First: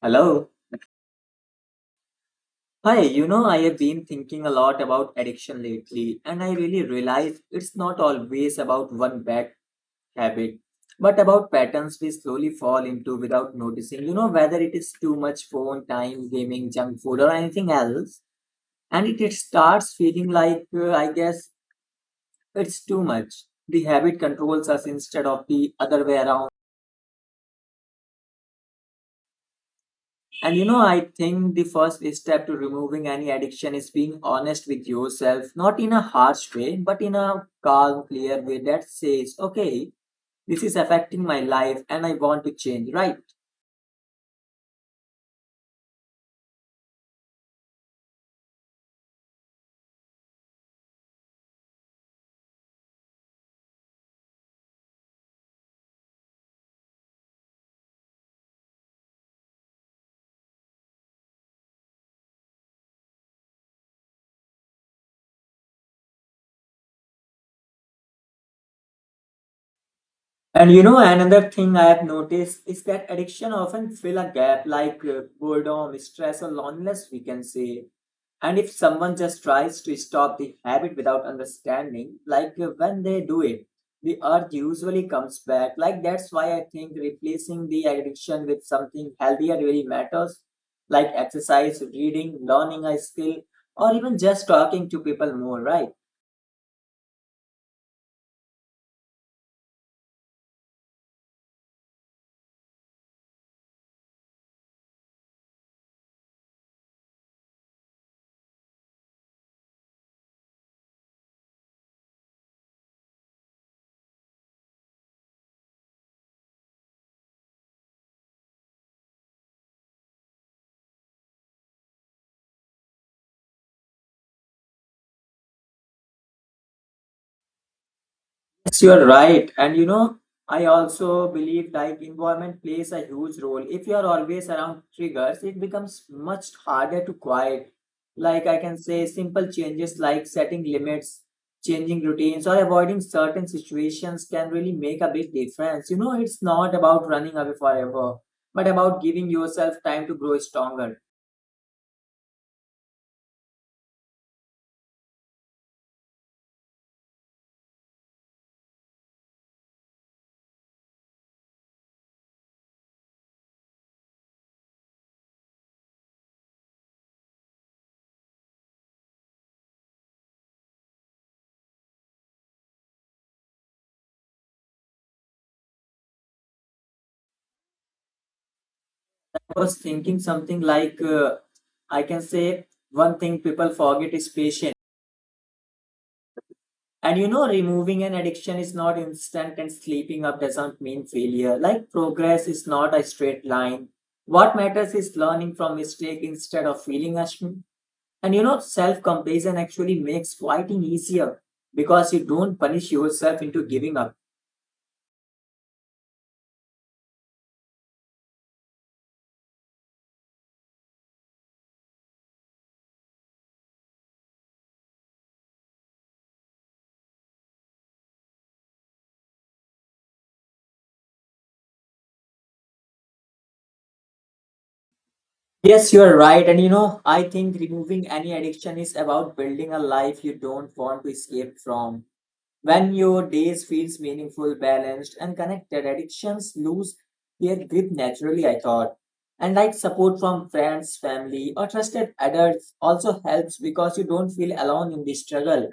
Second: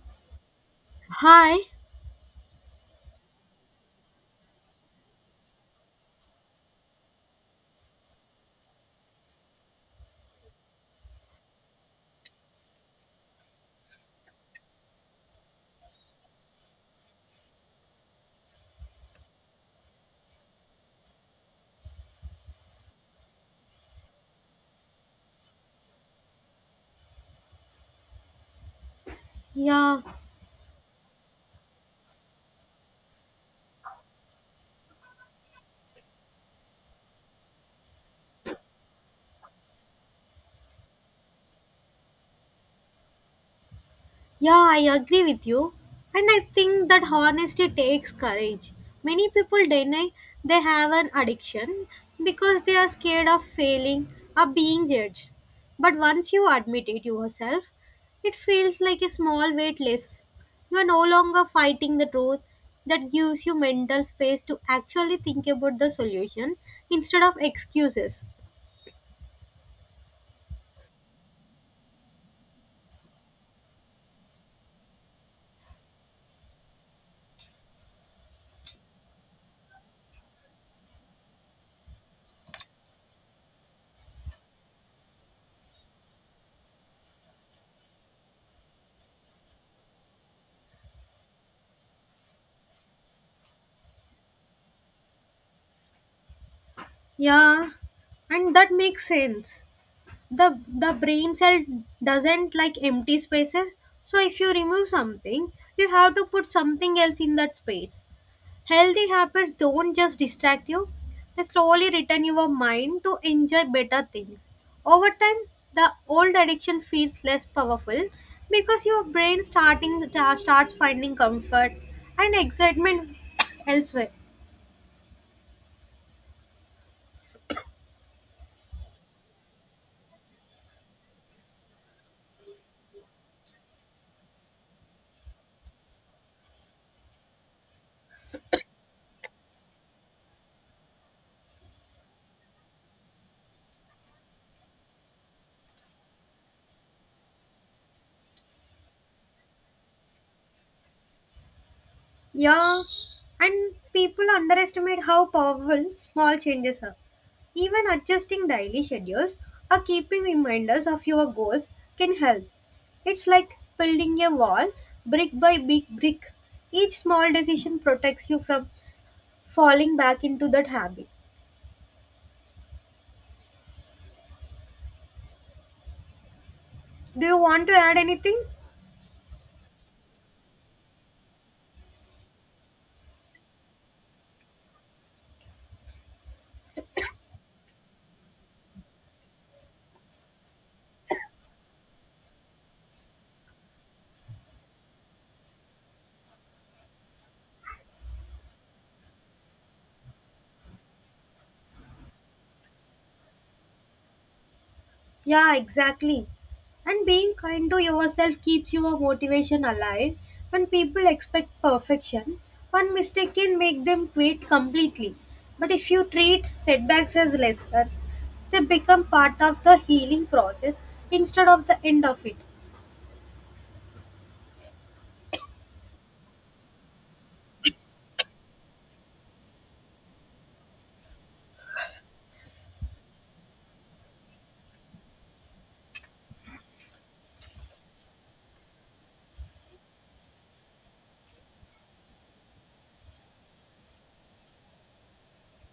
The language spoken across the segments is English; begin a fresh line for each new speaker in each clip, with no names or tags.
Hello.
Hi.
Hi, you know, I have been thinking a lot about addiction lately, and I really realize it's not always about one bad habit, but about patterns we slowly fall into without noticing. You know, whether it is too much phone time, gaming, junk food, or anything else, and it starts feeling like, I guess, it's too much. The habit controls us instead of the other way around.
Yeah.
And you know, I think the first step to removing any addiction is being honest with yourself, not in a harsh way, but in a calm, clear way that says, okay, this is affecting my life and I want to change, right?
Yeah, I agree with you. And I think that honesty takes courage. Many people deny they have an addiction because they are scared of failing or being judged. But once you admit it yourself, it feels like a small weight lifts. You are no longer fighting the truth that gives you mental space to actually think about the solution instead of excuses.
And you know, another thing I have noticed is that addiction often fill a gap like boredom, stress, or loneliness, we can say. And if someone just tries to stop the habit without understanding, like when they do it, the urge usually comes back. Like that's why I think replacing the addiction with something healthier really matters, like exercise, reading, learning a skill, or even just talking to people more, right?
Yeah, and that makes sense. The brain cell doesn't like empty spaces, so if you remove something, you have to put something else in that space. Healthy habits don't just distract you, they slowly return your mind to enjoy better things. Over time, the old addiction feels less powerful because your brain starting starts finding comfort and excitement elsewhere.
Yes, you are right. And you know, I also believe like environment plays a huge role. If you are always around triggers, it becomes much harder to quiet. Like I can say, simple changes like setting limits, changing routines, or avoiding certain situations can really make a big difference. You know, it's not about running away forever, but about giving yourself time to grow stronger.
Yeah, and people underestimate how powerful small changes are. Even adjusting daily schedules or keeping reminders of your goals can help. It's like building a wall brick by big brick. Each small decision protects you from falling back into that habit. Do you want to add anything?
I was thinking something like I can say one thing people forget is patience. And you know, removing an addiction is not instant, and sleeping up doesn't mean failure. Like progress is not a straight line. What matters is learning from mistake instead of feeling ashamed. And you know, self compassion actually makes fighting easier because you don't punish yourself into giving up.
Yeah, exactly. And being kind to yourself keeps your motivation alive. When people expect perfection, one mistake can make them quit completely. But if you treat setbacks as lesser, they become part of the healing process instead of the end of it.
Yes, you are right. And you know, I think removing any addiction is about building a life you don't want to escape from. When your days feels meaningful, balanced, and connected, addictions lose their grip naturally, I thought. And like support from friends, family, or trusted adults also helps because you don't feel alone in the struggle.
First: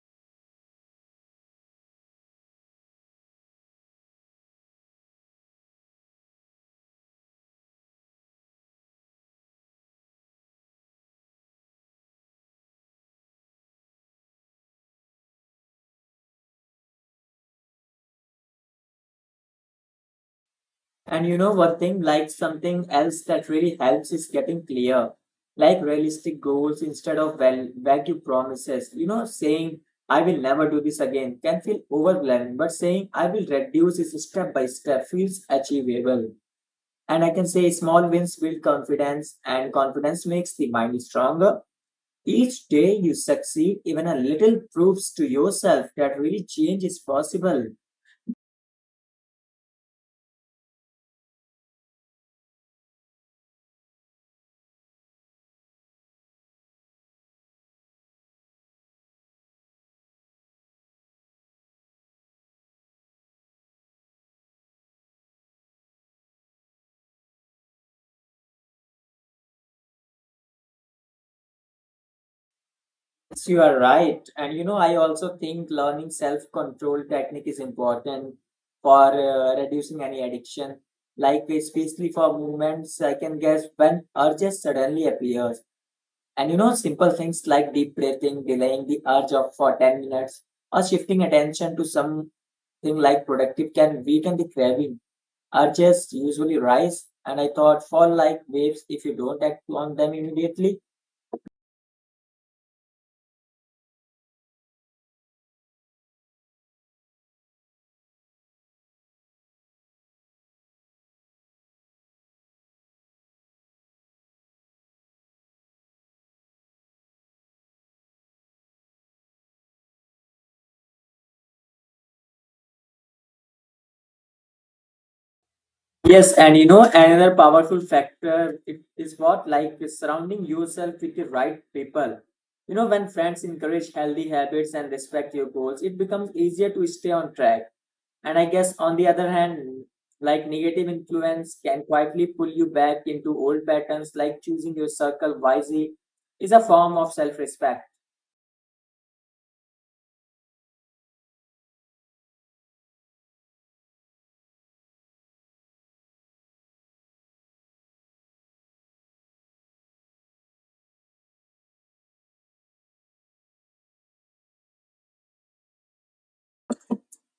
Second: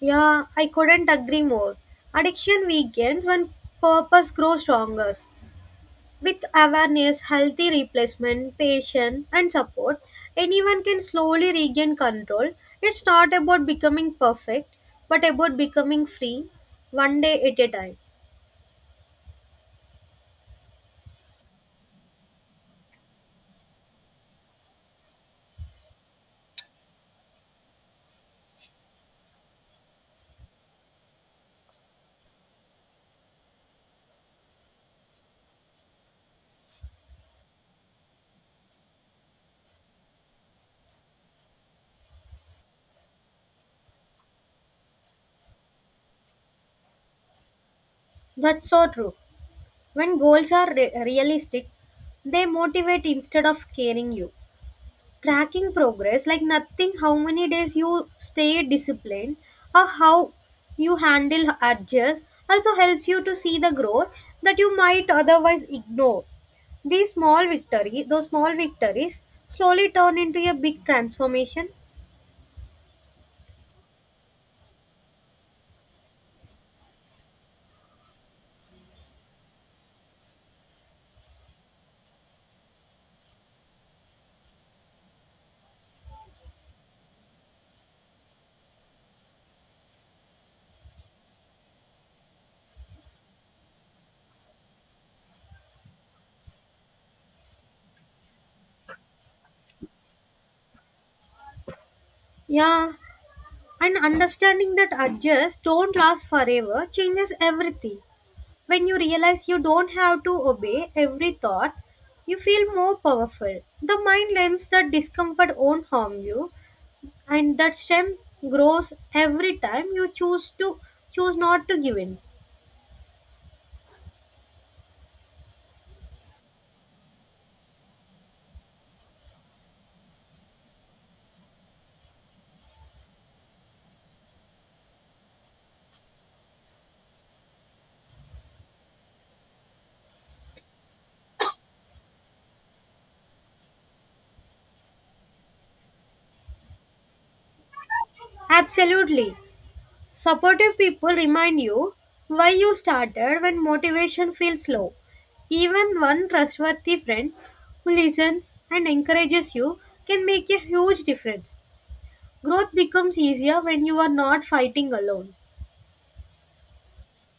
Yeah, I couldn't agree more. Addiction weakens when purpose grows stronger. With awareness, healthy replacement, patience, and support, anyone can slowly regain control. It's not about becoming perfect, but about becoming free, one day at a time.
And you know one thing, like something else that really helps is getting clear. Like realistic goals instead of well vague promises. You know, saying I will never do this again can feel overwhelming, but saying I will reduce this step by step feels achievable. And I can say small wins build confidence, and confidence makes the mind stronger. Each day you succeed, even a little proves to yourself that really change is possible.
That's so true. When goals are realistic, they motivate instead of scaring you. Tracking progress, like nothing how many days you stay disciplined or how you handle adjust, also helps you to see the growth that you might otherwise ignore. These small victory those small victories slowly turn into a big transformation.
Yes, you are right. And you know, I also think learning self control technique is important for reducing any addiction. Like, especially for movements, I can guess when urges suddenly appears. And you know, simple things like deep breathing, delaying the urge of for 10 minutes, or shifting attention to something like productive can weaken the craving. Urges usually rise, and I thought fall like waves if you don't act on them immediately.
Yeah, and understanding that adjust don't last forever changes everything. When you realize you don't have to obey every thought, you feel more powerful. The mind learns that discomfort won't harm you, and that strength grows every time you choose not to give in.
Yes, and you know, another powerful factor it is what like surrounding yourself with the right people. You know, when friends encourage healthy habits and respect your goals, it becomes easier to stay on track. And I guess on the other hand, like negative influence can quietly pull you back into old patterns, like choosing your circle wisely is a form of self respect.
Absolutely. Supportive people remind you why you started when motivation feels low. Even one trustworthy friend who listens and encourages you can make a huge difference. Growth becomes easier when you are not fighting alone.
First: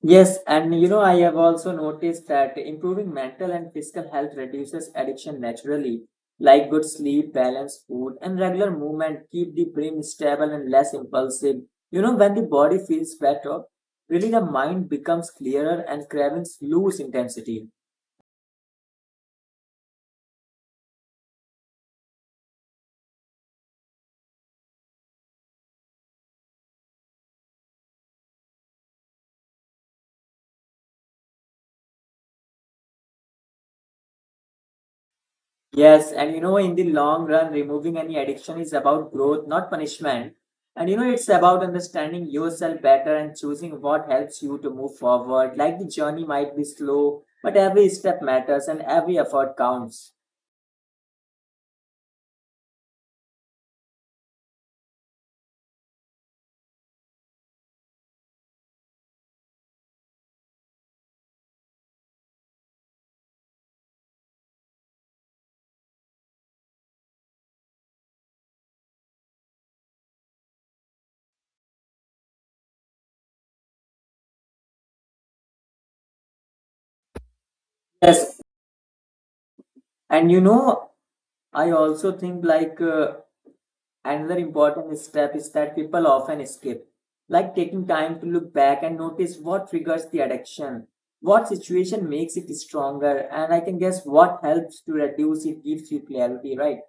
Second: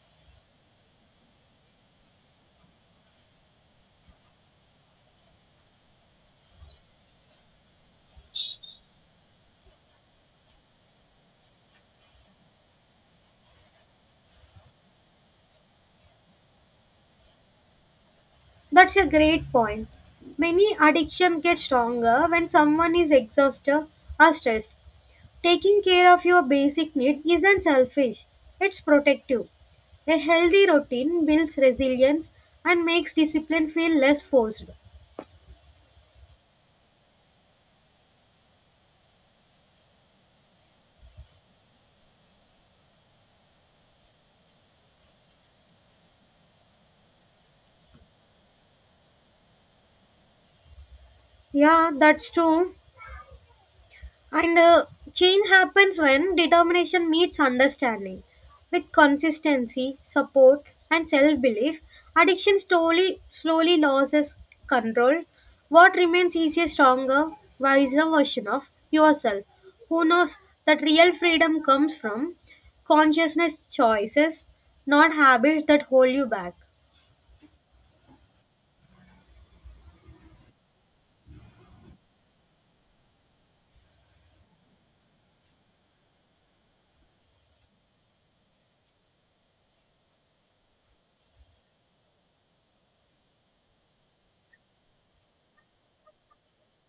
Yes, and you know, I have also noticed that improving mental and physical health reduces addiction naturally. Like good sleep, balanced food, and regular movement keep the brain stable and less impulsive. You know, when the body feels better, really the mind becomes clearer and cravings lose intensity.
That's a great point. Many addiction get stronger when someone is exhausted or stressed. Taking care of your basic need isn't selfish, it's protective. A healthy routine builds resilience and makes discipline feel less forced.
Yes, and you know, in the long run, removing any addiction is about growth, not punishment. And you know, it's about understanding yourself better and choosing what helps you to move forward. Like the journey might be slow, but every step matters and every effort counts.
Yeah, that's true. And change happens when determination meets understanding. With consistency, support, and self belief, addiction slowly, slowly loses control. What remains is a stronger, wiser version of yourself who knows that real freedom comes from consciousness choices, not habits that hold you back.
Yes, and you know, I also think like another important step is that people often skip, like taking time to look back and notice what triggers the addiction, what situation makes it stronger, and I can guess what helps to reduce it gives you clarity, right?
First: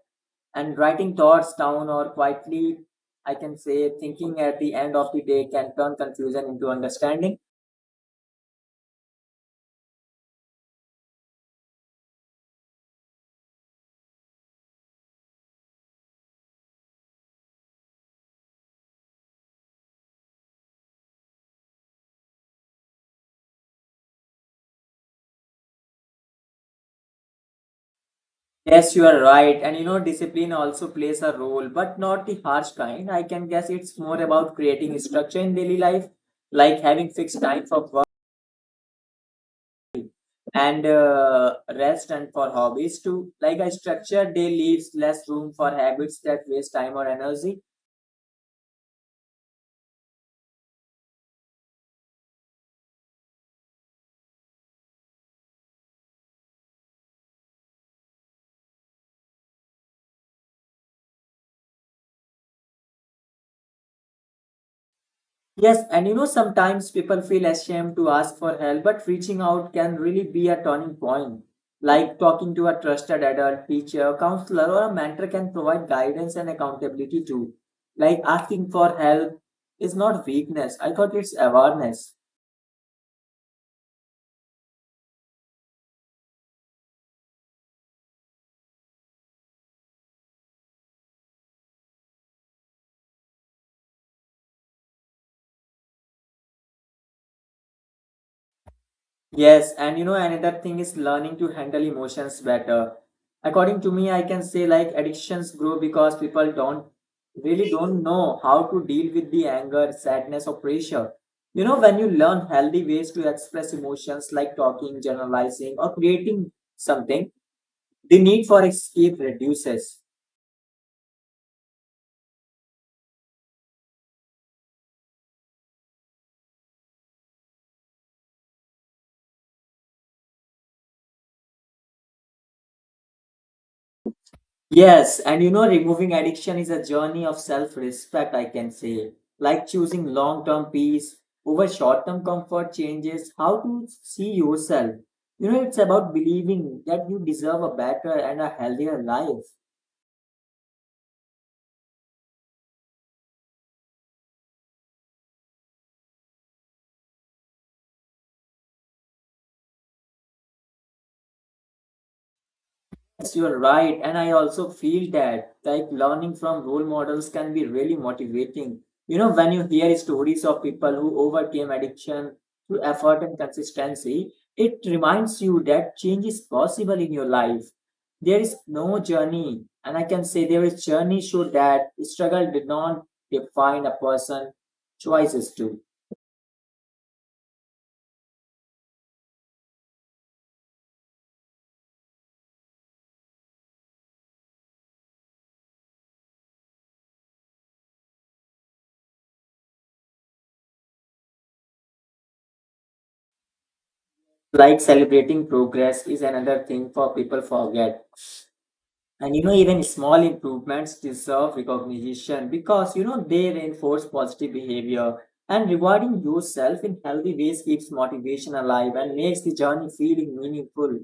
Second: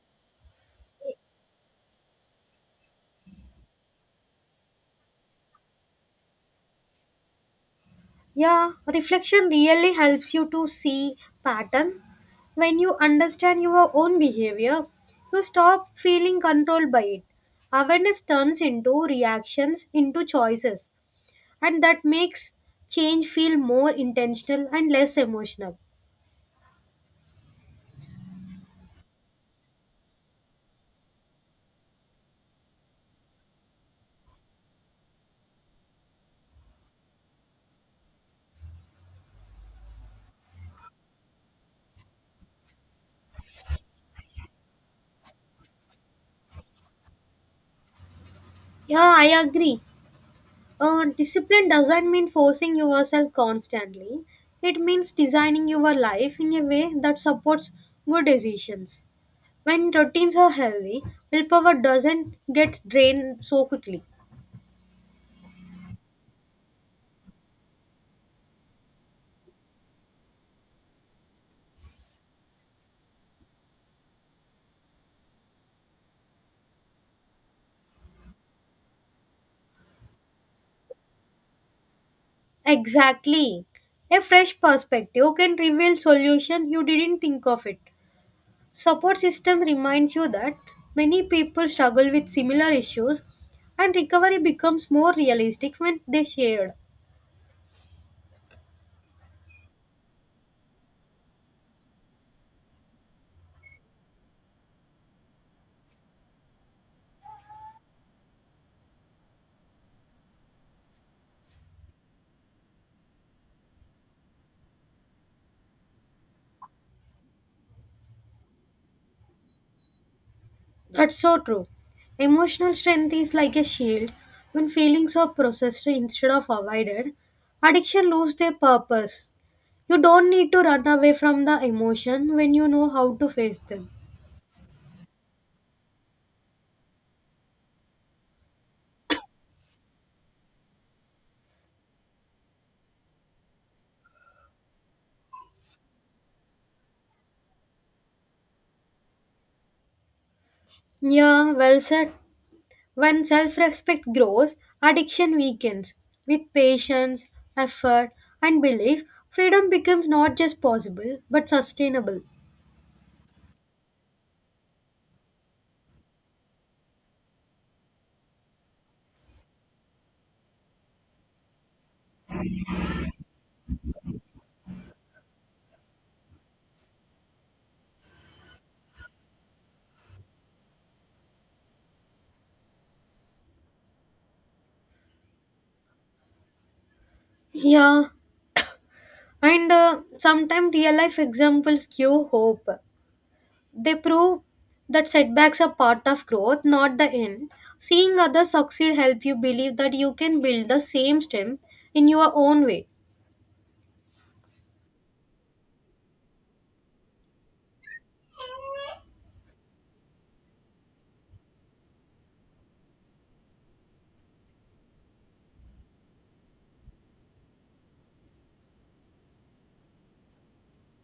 And writing thoughts down or quietly, I can say, thinking at the end of the day can turn confusion into understanding.
Yeah, reflection really helps you to see pattern. When you understand your own behavior, you stop feeling controlled by it. Awareness turns into reactions into choices, and that makes change feel more intentional and less emotional.
Yes, you are right. And you know, discipline also plays a role, but not the harsh kind. I can guess it's more about creating structure in daily life, like having fixed time for work and rest and for hobbies too. Like a structured day leaves less room for habits that waste time or energy.
Yeah, I agree. Discipline doesn't mean forcing yourself constantly. It means designing your life in a way that supports good decisions. When routines are healthy, willpower doesn't get drained so quickly.
Yes, and you know, sometimes people feel ashamed to ask for help, but reaching out can really be a turning point. Like talking to a trusted adult, teacher, counselor, or a mentor can provide guidance and accountability too. Like asking for help is not weakness, I thought it's awareness.
Exactly. A fresh perspective can reveal solution you didn't think of it. Support system reminds you that many people struggle with similar issues and recovery becomes more realistic when they shared.
Yes, and you know, another thing is learning to handle emotions better. According to me, I can say like addictions grow because people don't really don't know how to deal with the anger, sadness, or pressure. You know, when you learn healthy ways to express emotions like talking, generalizing, or creating something, the need for escape reduces.
That's so true. Emotional strength is like a shield. When feelings are processed instead of avoided, addiction loses their purpose. You don't need to run away from the emotion when you know how to face them.
Yes, and you know, removing addiction is a journey of self respect, I can say. Like choosing long term peace over short term comfort changes how to see yourself. You know, it's about believing that you deserve a better and a healthier life.
Yeah, well said. When self respect grows, addiction weakens. With patience, effort, and belief, freedom becomes not just possible but sustainable.
Yes, you are right. And I also feel that like learning from role models can be really motivating. You know, when you hear stories of people who overcame addiction through effort and consistency, it reminds you that change is possible in your life. There is no journey, and I can say there is journey show that struggle did not define a person, choices do.
Yeah, and sometimes real life examples give hope. They prove that setbacks are part of growth, not the end. Seeing others succeed help you believe that you can build the same strength in your own way.
Like celebrating progress is another thing for people forget. And you know, even small improvements deserve recognition because you know they reinforce positive behavior. And rewarding yourself in healthy ways keeps motivation alive and makes the journey feeling meaningful.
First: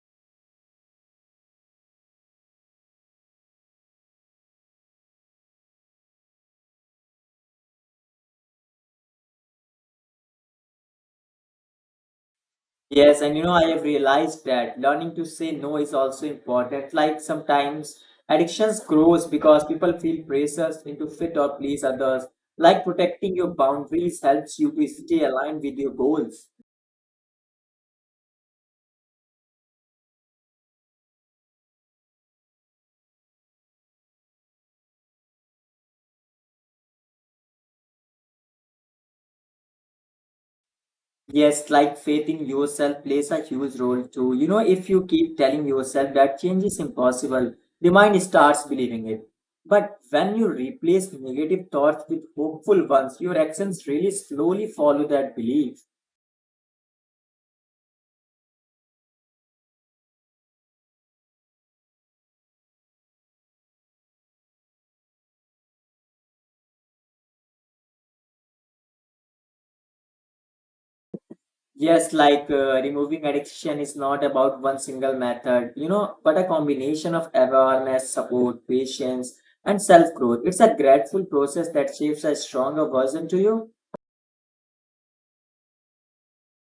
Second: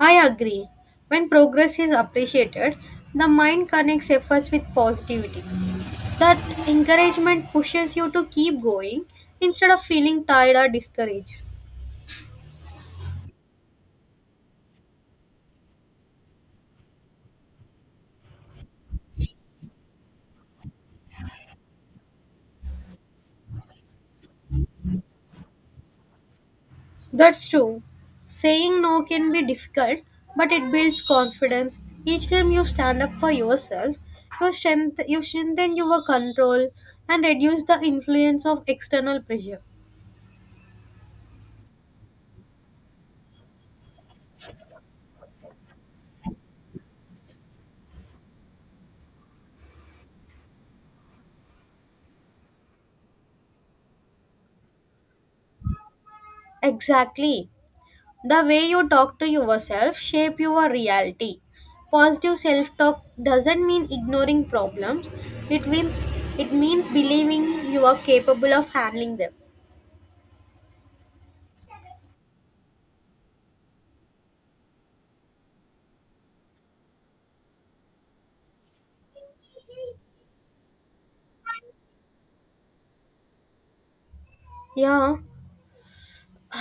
I agree. When progress is appreciated, the mind connects efforts with positivity. That encouragement pushes you to keep going instead of feeling tired or discouraged.
Yes, and you know, I have realized that learning to say no is also important. Like sometimes addictions grows because people feel pressures into fit or please others. Like protecting your boundaries helps you to stay aligned with your goals.
That's true. Saying no can be difficult, but it builds confidence. Each time you stand up for yourself, you strengthen your control and reduce the influence of external pressure.
Yes, like faith in yourself plays a huge role too. You know, if you keep telling yourself that change is impossible, the mind starts believing it. But when you replace negative thoughts with hopeful ones, your actions really slowly follow that belief.
Exactly. The way you talk to yourself shape your reality. Positive self-talk doesn't mean ignoring problems. It means it means believing you are capable of handling them.
Yes, like removing addiction is not about one single method, you know, but a combination of awareness, support, patience, and self growth. It's a gradual process that shapes a stronger version to you.
Yeah,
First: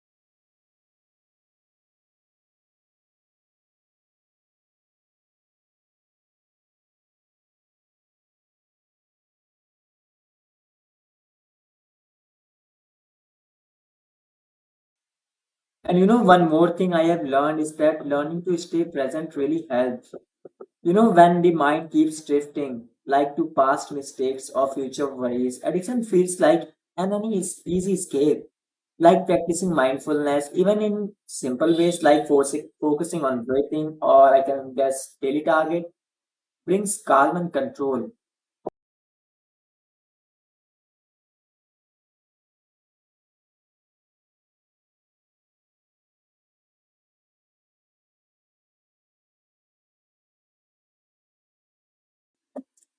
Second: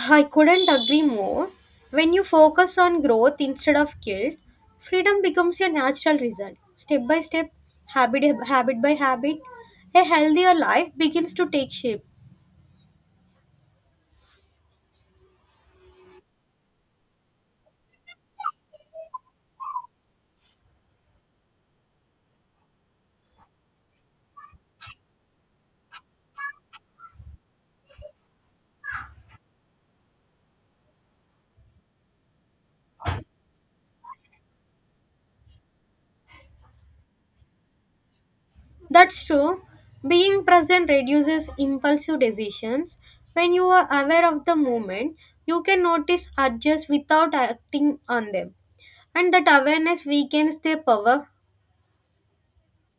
I couldn't agree more. When you focus on growth instead of guilt, freedom becomes your natural result. Step by step, habit by habit, a healthier life begins to take shape.
And you know, one more thing I have learned is that learning to stay present really helps. You know, when the mind keeps drifting, like to past mistakes or future worries, addiction feels like an any easy escape. Like practicing mindfulness, even in simple ways like forcing, focusing on breathing or I can guess daily target, brings calm and control.
That's true. Being present reduces impulsive decisions. When you are aware of the moment, you can notice adjust without acting on them. And that awareness weakens their power.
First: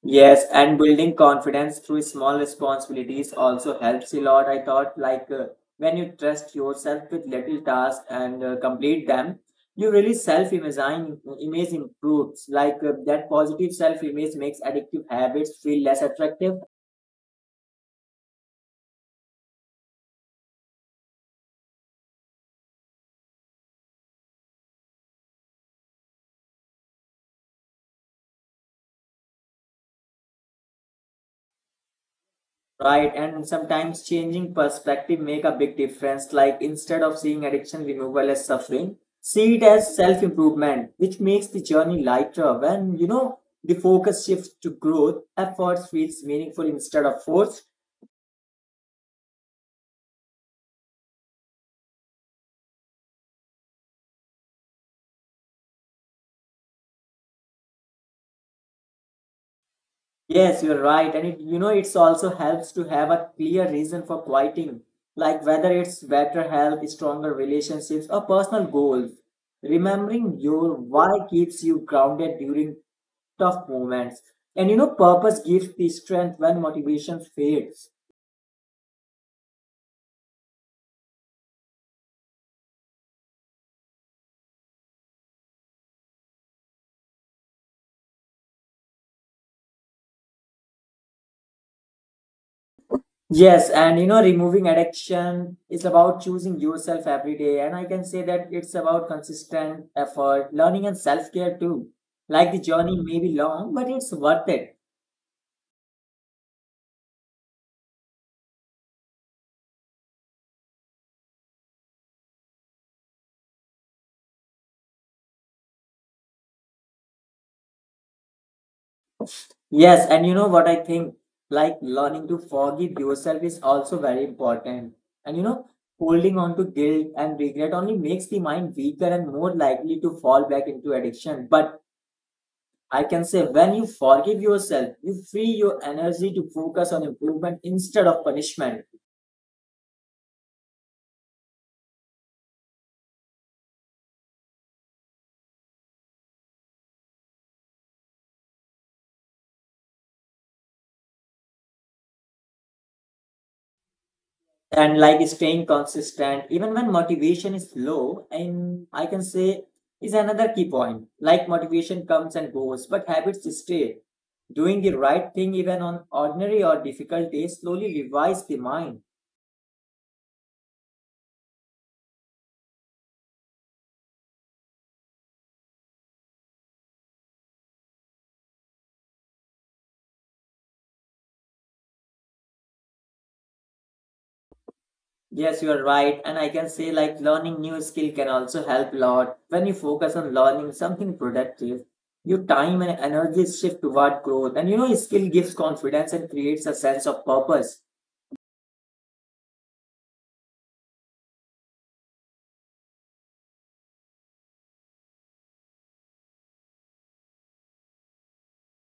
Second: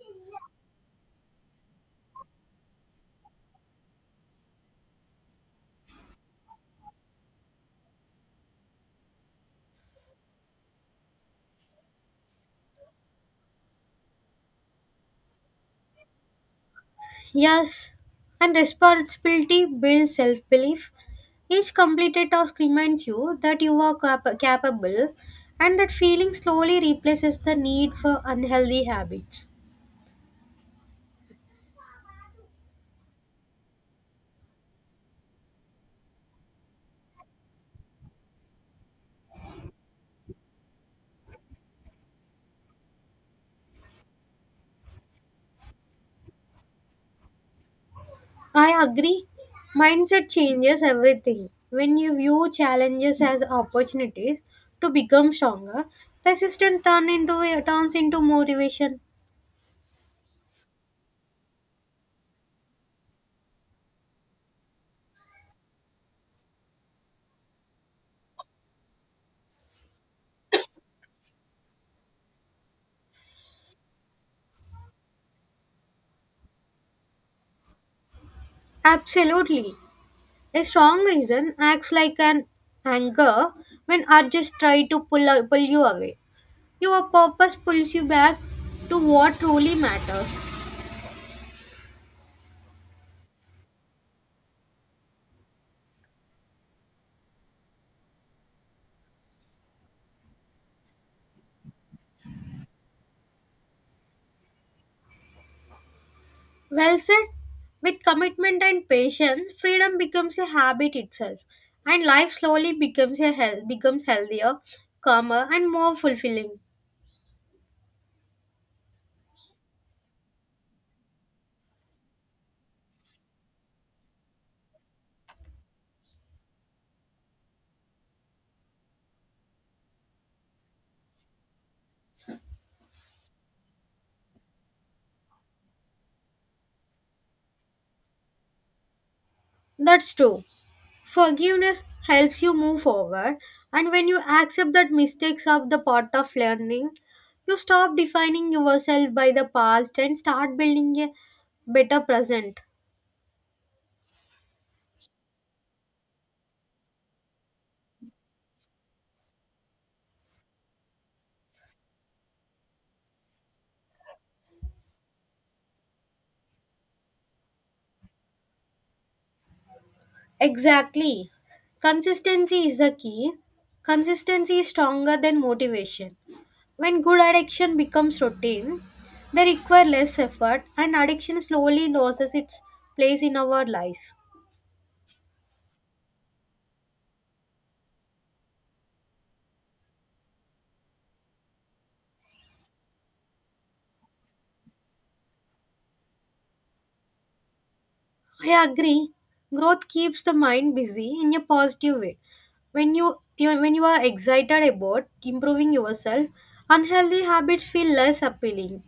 Yes, and building confidence through small responsibilities also helps a lot. I thought, like, when you trust yourself with little tasks and complete them, you really self imagine image improves. Like, that positive self image makes addictive habits feel less attractive.
Yes. And responsibility builds self belief. Each completed task reminds you that you are capable, and that feeling slowly replaces the need for unhealthy habits.
Right, and sometimes changing perspective make a big difference. Like instead of seeing addiction removal as suffering, see it as self-improvement, which makes the journey lighter. When you know the focus shifts to growth, efforts feels meaningful instead of forced.
I agree. Mindset changes everything. When you view challenges as opportunities to become stronger, resistance turns into motivation.
Yes, you're right. And it, you know, it's also helps to have a clear reason for quitting, like whether it's better health, stronger relationships, or personal goals. Remembering your why keeps you grounded during tough moments. And you know, purpose gives the strength when motivation fades.
Absolutely. A strong reason acts like an anchor when others try to pull you away. Your purpose pulls you back to what truly matters.
Yes, and you know, removing addiction is about choosing yourself every day. And I can say that it's about consistent effort, learning, and self care too. Like the journey may be long, but it's worth it.
Well said. With commitment and patience, freedom becomes a habit itself, and life slowly becomes healthier, calmer, and more fulfilling.
Yes, and you know what I think? Like learning to forgive yourself is also very important. And you know, holding on to guilt and regret only makes the mind weaker and more likely to fall back into addiction. But I can say when you forgive yourself, you free your energy to focus on improvement instead of punishment.
That's true. Forgiveness helps you move forward, and when you accept that mistakes are the part of learning, you stop defining yourself by the past and start building a better present.
And like staying consistent even when motivation is low, and I can say is another key point. Like motivation comes and goes but habits stay. Doing the right thing even on ordinary or difficult days slowly revives the mind.
Exactly. Consistency is the key. Consistency is stronger than motivation. When good addiction becomes routine, they require less effort and addiction slowly loses its place in our life.
Yes, you are right, and I can say like learning new skill can also help a lot. When you focus on learning something productive, your time and energy shift toward growth, and you know, skill gives confidence and creates a sense of purpose.
I agree. Growth keeps the mind busy in a positive way. When you when you are excited about improving yourself, unhealthy habits feel less appealing.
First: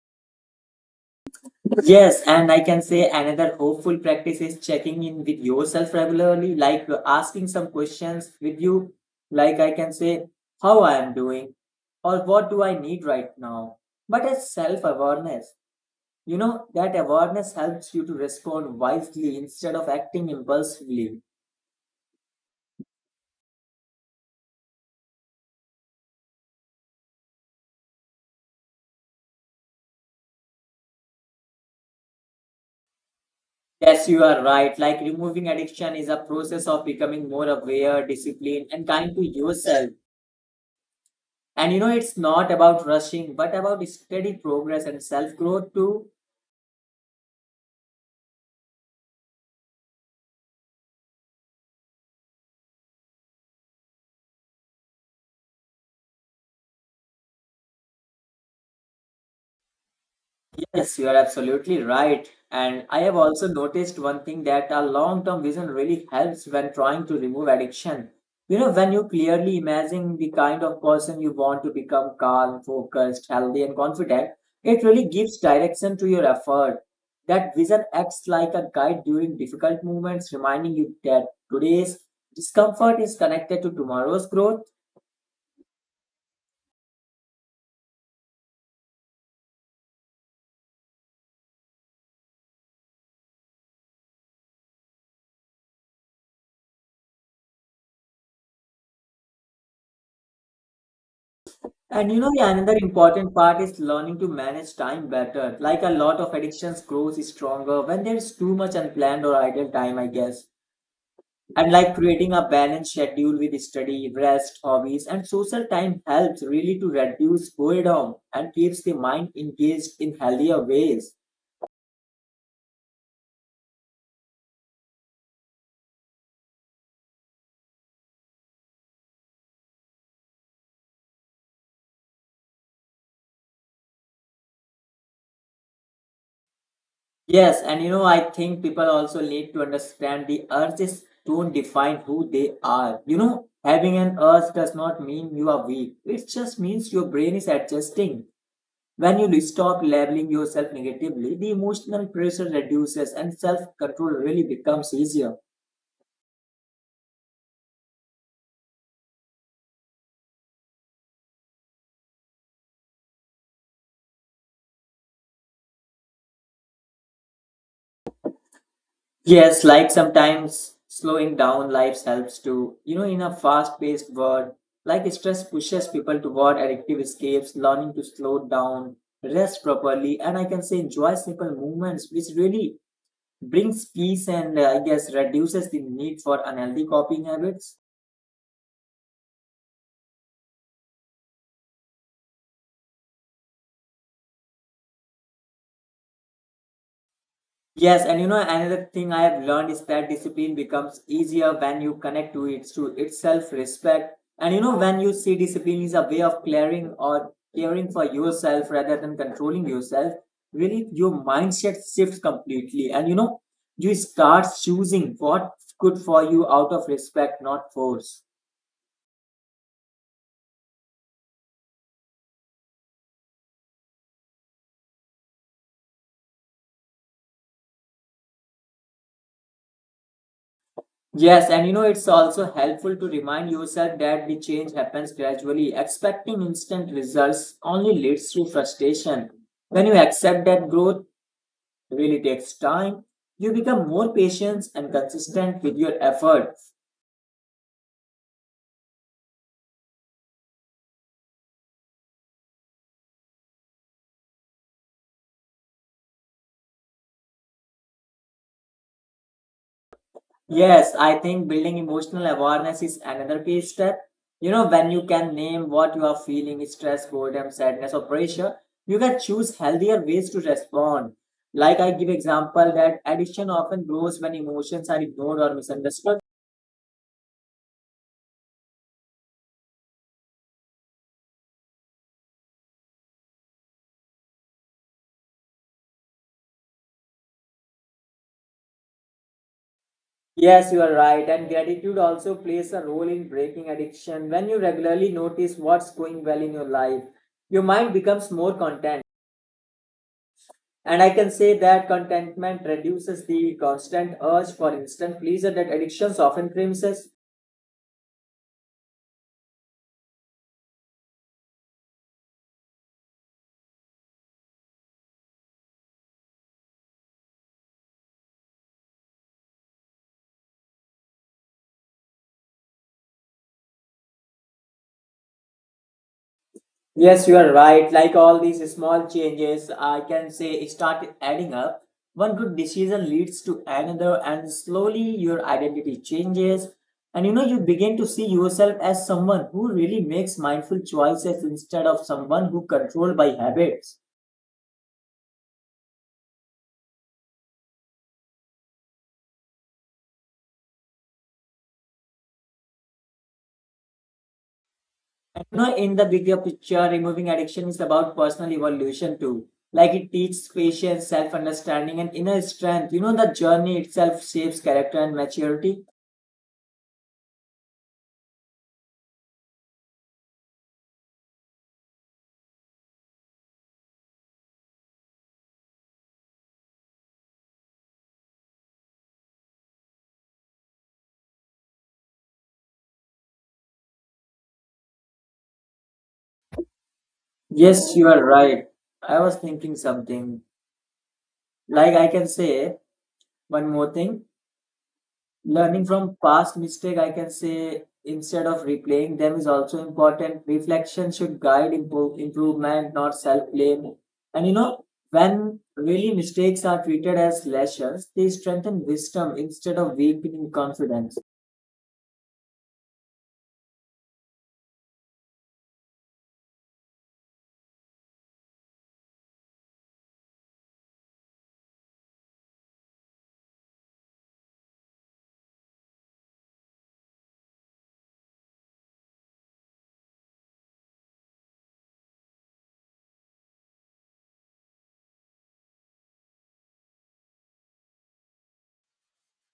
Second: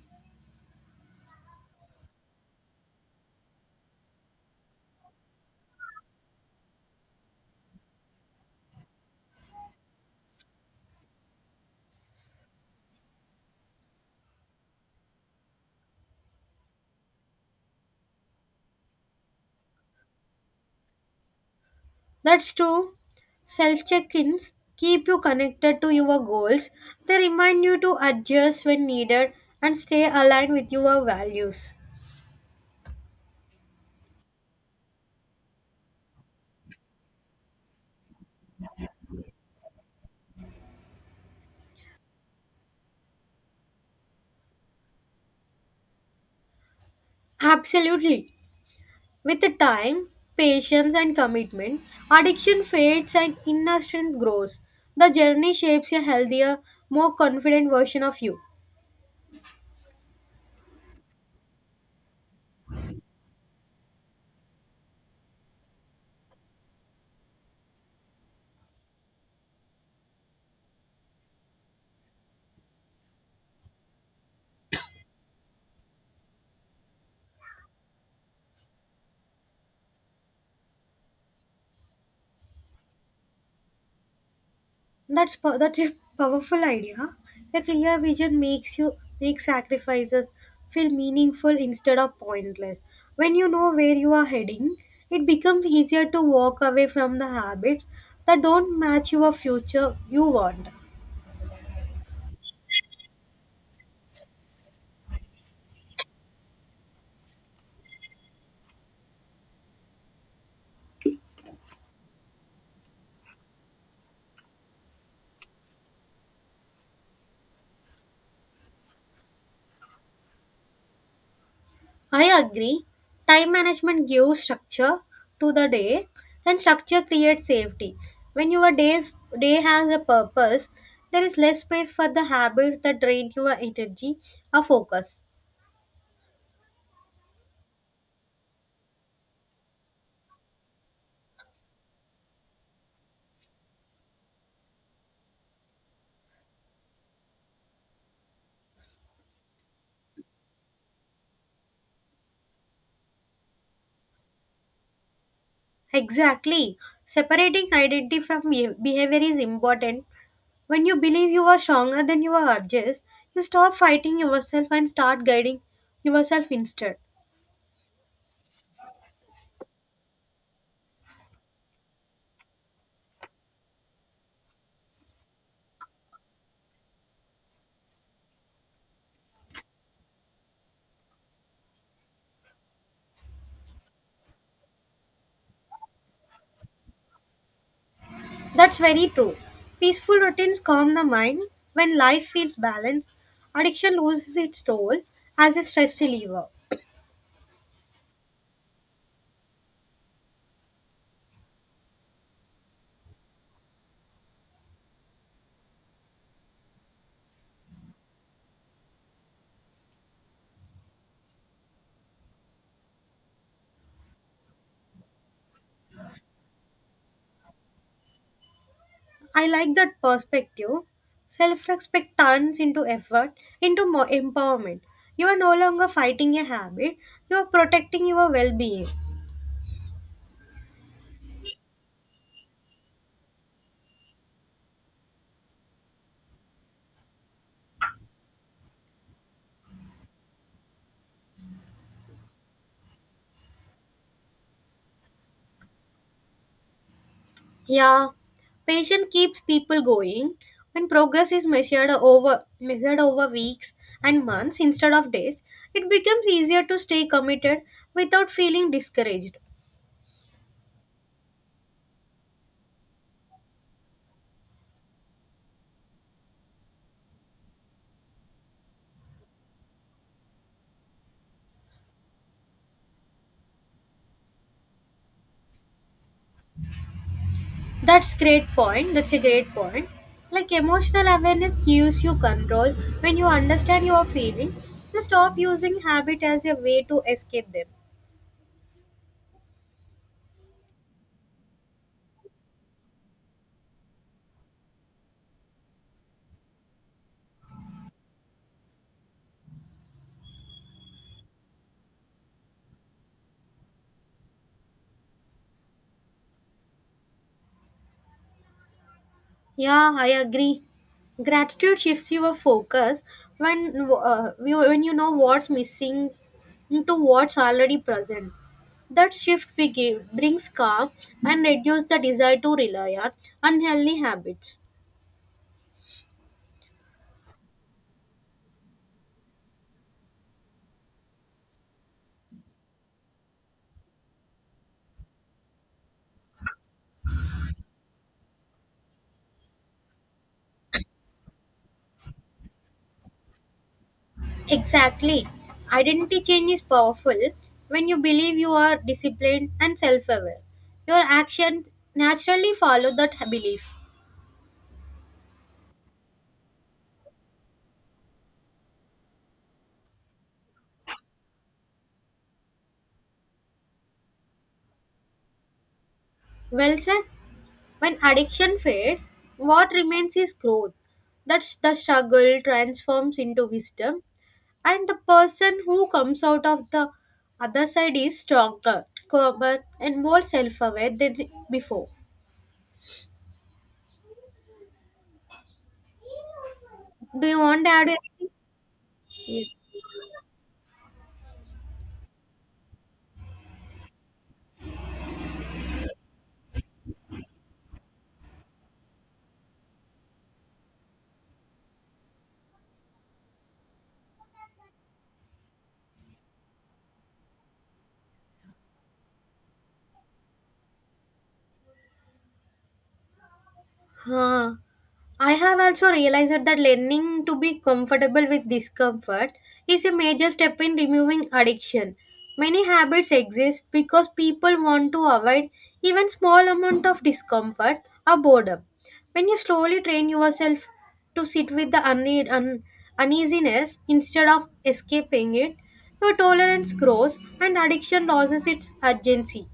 Yes, and I can say another hopeful practice is checking in with yourself regularly, like asking some questions with you. Like I can say, how I am doing or what do I need right now? But as self awareness, you know, that awareness helps you to respond wisely instead of acting impulsively.
That's true. Self check ins keep you connected to your goals. They remind you to adjust when needed and stay aligned with your values.
Yes, you are right. Like removing addiction is a process of becoming more aware, disciplined, and kind to yourself. And you know, it's not about rushing, but about steady progress and self growth too.
Absolutely. With the time, patience, and commitment, addiction fades and inner strength grows. The journey shapes a healthier, more confident version of you.
Yes, you are absolutely right. And I have also noticed one thing that a long term vision really helps when trying to remove addiction. You know, when you clearly imagine the kind of person you want to become calm, focused, healthy, and confident, it really gives direction to your effort. That vision acts like a guide during difficult moments, reminding you that today's discomfort is connected to tomorrow's growth.
That's a powerful idea. A clear vision makes you make sacrifices feel meaningful instead of pointless. When you know where you are heading, it becomes easier to walk away from the habits that don't match your future you want.
And you know, yeah, another important part is learning to manage time better. Like a lot of addictions grows stronger when there's too much unplanned or idle time, I guess. And like creating a balanced schedule with study, rest, hobbies, and social time helps really to reduce boredom and keeps the mind engaged in healthier ways.
I agree. Time management gives structure to the day, and structure creates safety. When day has a purpose, there is less space for the habits that drain your energy or focus.
Yes, and you know, I think people also need to understand the urges don't define who they are. You know, having an urge does not mean you are weak. It just means your brain is adjusting. When you stop labeling yourself negatively, the emotional pressure reduces and self control really becomes easier.
Exactly. Separating identity from behavior is important. When you believe you are stronger than your urges, you stop fighting yourself and start guiding yourself instead.
Yes, like sometimes slowing down life helps too. You know, in a fast paced world, like stress pushes people toward addictive escapes, learning to slow down, rest properly, and I can say enjoy simple movements, which really brings peace and I guess reduces the need for unhealthy copying habits.
That's very true. Peaceful routines calm the mind when life feels balanced. Addiction loses its role as a stress reliever.
Yes, and you know another thing I have learned is that discipline becomes easier when you connect to it to its self-respect. And you know when you see discipline is a way of clearing or caring for yourself rather than controlling yourself, really your mindset shifts completely. And you know you start choosing what's good for you out of respect, not force.
I like that perspective. Self respect turns into effort, into more empowerment. You are no longer fighting a habit, you are protecting your well being.
Yes, and you know, it's also helpful to remind yourself that the change happens gradually. Expecting instant results only leads to frustration. When you accept that growth really takes time, you become more patient and consistent with your effort.
Yeah, patience keeps people going. When progress is measured over weeks and months instead of days, it becomes easier to stay committed without feeling discouraged.
Yes, I think building emotional awareness is another key step. You know, when you can name what you are feeling stress, boredom, sadness, or pressure you can choose healthier ways to respond. Like I give example that addiction often grows when emotions are ignored or misunderstood.
That's a great point. Like emotional awareness gives you control. When you understand your feeling, you stop using habit as a way to escape them.
Yes, you are right. And gratitude also plays a role in breaking addiction. When you regularly notice what's going well in your life, your mind becomes more content. And I can say that contentment reduces the constant urge for instant pleasure that addictions often premises.
Yeah, I agree. Gratitude shifts your focus when when you know what's missing into what's already present. That shift brings calm and reduces the desire to rely on unhealthy habits.
Yes, you are right. Like all these small changes, I can say start adding up. One good decision leads to another, and slowly your identity changes. And you know, you begin to see yourself as someone who really makes mindful choices instead of someone who controlled by habits.
Exactly. Identity change is powerful when you believe you are disciplined and self aware. Your actions naturally follow that belief.
You know, in the bigger picture removing addiction is about personal evolution too. Like it teaches patience, self understanding, and inner strength. You know the journey itself shapes character and maturity.
Well said. When addiction fades, what remains is growth. That's the struggle transforms into wisdom, and the person who comes out of the other side is stronger, calmer, and more self aware than before. Do you want to add
Yes, you are
anything?
right. I was thinking something, like I can say one more thing. Learning from past mistake, I can say instead of replaying them is also important. Reflection should guide improvement, not self-blame. And you know, when really mistakes are treated as lessons, they strengthen wisdom instead of weakening confidence.
Huh. I have also realized that learning to be comfortable with discomfort is a major step in removing addiction. Many habits exist because people want to avoid even small amount of discomfort or boredom. When you slowly train yourself to sit with the uneasiness instead of escaping it, your tolerance grows and addiction loses its urgency.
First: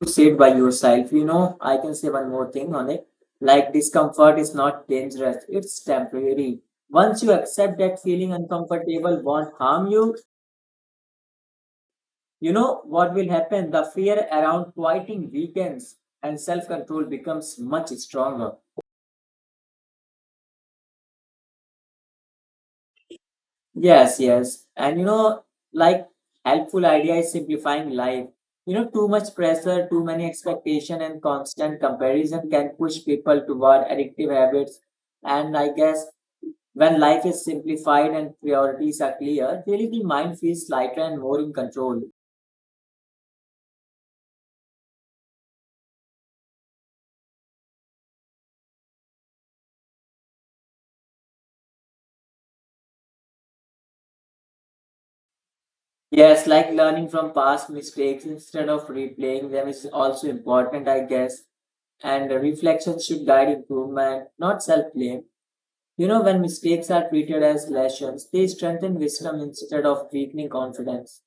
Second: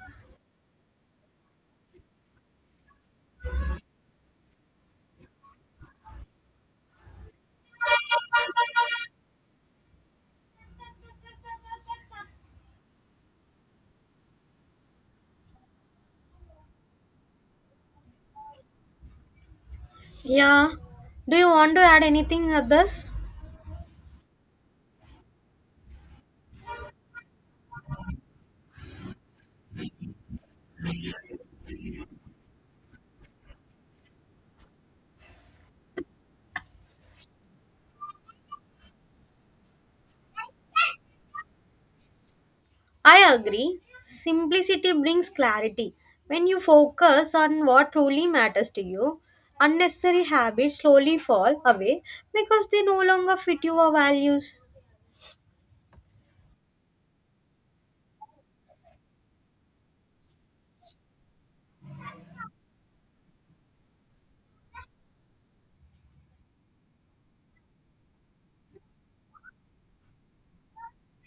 To say it by yourself. You know, I can say one more thing on it. Like discomfort is not dangerous, it's temporary. Once you accept that feeling uncomfortable won't harm you, you know what will happen? The fear around quieting weakens and self control becomes much stronger.
Yeah. Do you want to add anything others?
Yes. And you know, like helpful idea is simplifying life. You know, too much pressure, too many expectation and constant comparison can push people toward addictive habits. And I guess when life is simplified and priorities are clear, really the mind feels lighter and more in control.
I agree. Simplicity brings clarity. When you focus on what truly matters to you, unnecessary habits slowly fall away because they no longer fit your values.
Yes, like learning from past mistakes instead of replaying them is also important, I guess. And reflection should guide improvement, not self blame. You know, when mistakes are treated as lessons, they strengthen wisdom instead of weakening confidence.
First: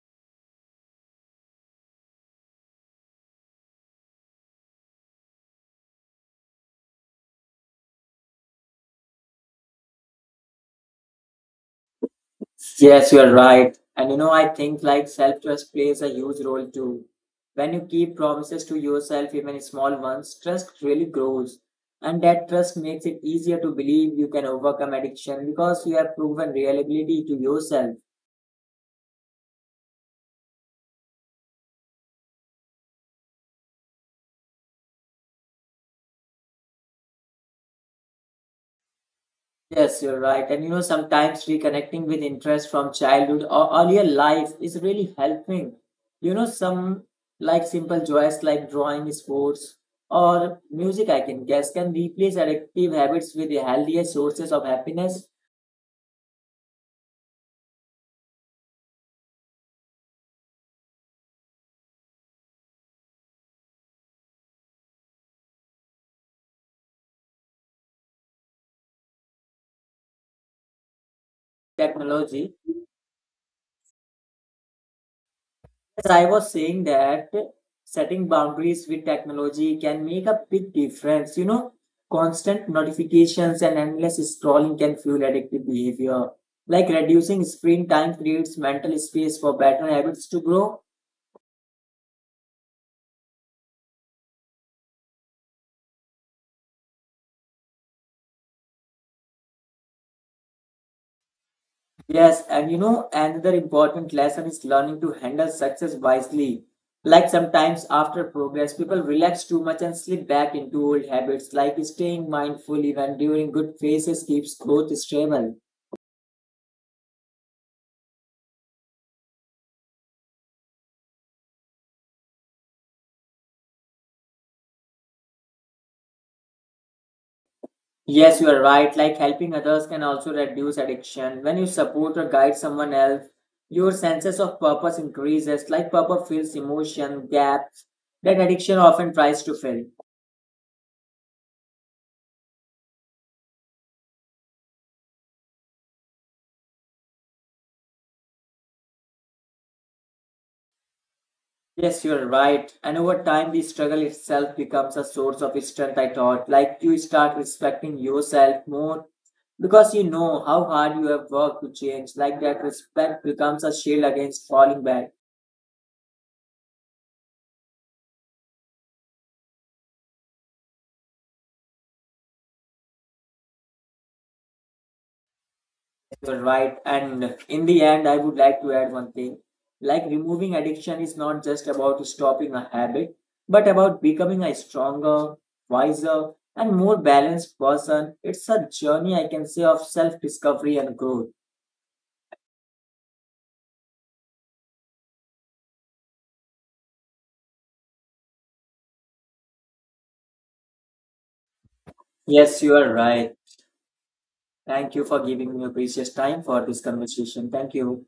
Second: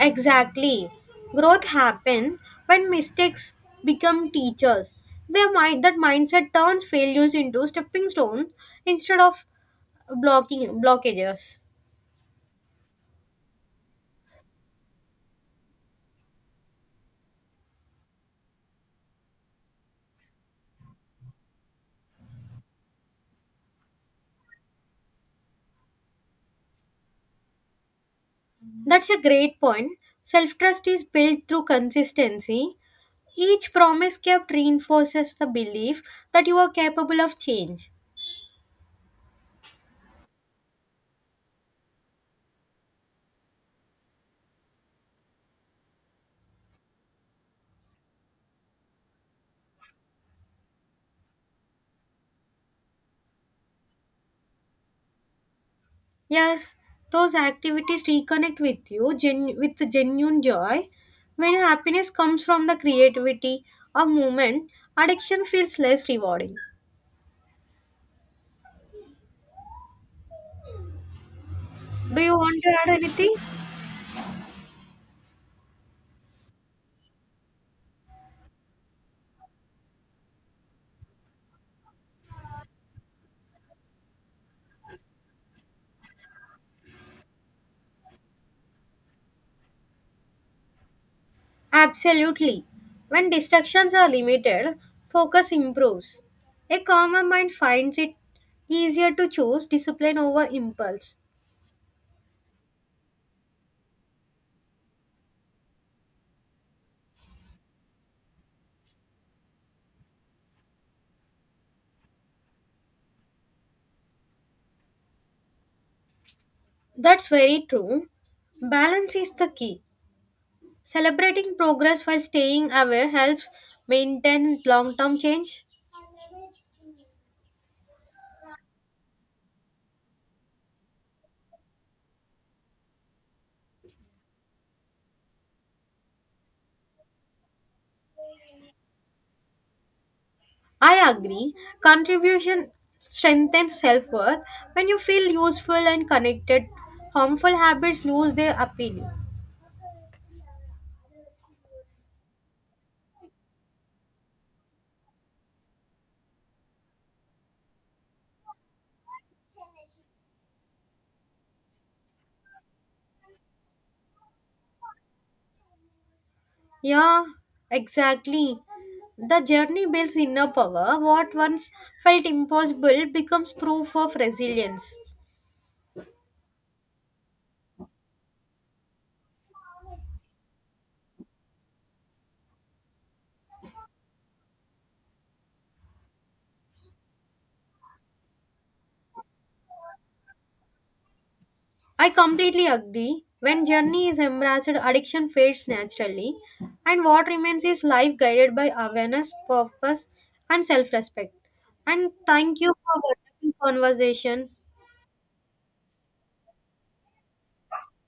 Exactly. Growth happens when mistakes become teachers. Their mind that mindset turns failures into stepping stones instead of blocking blockages.
Yes, you're right. And you know, I think like self trust plays a huge role too. When you keep promises to yourself, even small ones, trust really grows. And that trust makes it easier to believe you can overcome addiction because you have proven reliability to yourself.
That's a great point. Self trust is built through consistency. Each promise kept reinforces the belief that you are capable of change.
Yes, you're right. And you know, sometimes reconnecting with interest from childhood or earlier life is really helping. You know, some like simple joys like drawing, sports, or music, I can guess, can replace addictive habits with the healthier sources of happiness,
Yes, those activities reconnect with you with the genuine joy. When happiness comes from the creativity or movement, addiction feels less rewarding. Do you
technology.
want to add anything?
As I was saying that setting boundaries with technology can make a big difference. You know, constant notifications and endless scrolling can fuel addictive behavior. Like reducing screen time creates mental space for better habits to grow.
Absolutely. When distractions are limited, focus improves. A calmer mind finds it easier to choose discipline over impulse.
Yes, and you know, another important lesson is learning to handle success wisely. Like sometimes after progress, people relax too much and slip back into old habits, like staying mindful even during good phases keeps growth stable.
That's very true. Balance is the key. Celebrating progress while staying aware helps maintain long term change.
Yes, you are right. Like helping others can also reduce addiction. When you support or guide someone else, your senses of purpose increases. Like purpose fills emotion gaps that addiction often tries to fill.
I agree. Contribution strengthens self worth. When you feel useful and connected, harmful habits lose their appeal.
Yes, you are right. And over time, the struggle itself becomes a source of strength. I thought, like you start respecting yourself more because you know how hard you have worked to change. Like that respect becomes a shield against falling back.
Yeah, exactly. The journey builds inner power. What once felt impossible becomes proof of resilience.
You're right. And in the end, I would like to add one thing. Like removing addiction is not just about stopping a habit, but about becoming a stronger, wiser, and more balanced person. It's a journey, I can say, of self discovery and growth.
I completely agree. When journey is embraced, addiction fades naturally, and what remains is life guided by awareness, purpose, and self respect. And thank
Yes,
you
you are
for
right.
wonderful conversation.
Thank you for giving me your precious time for this conversation. Thank you.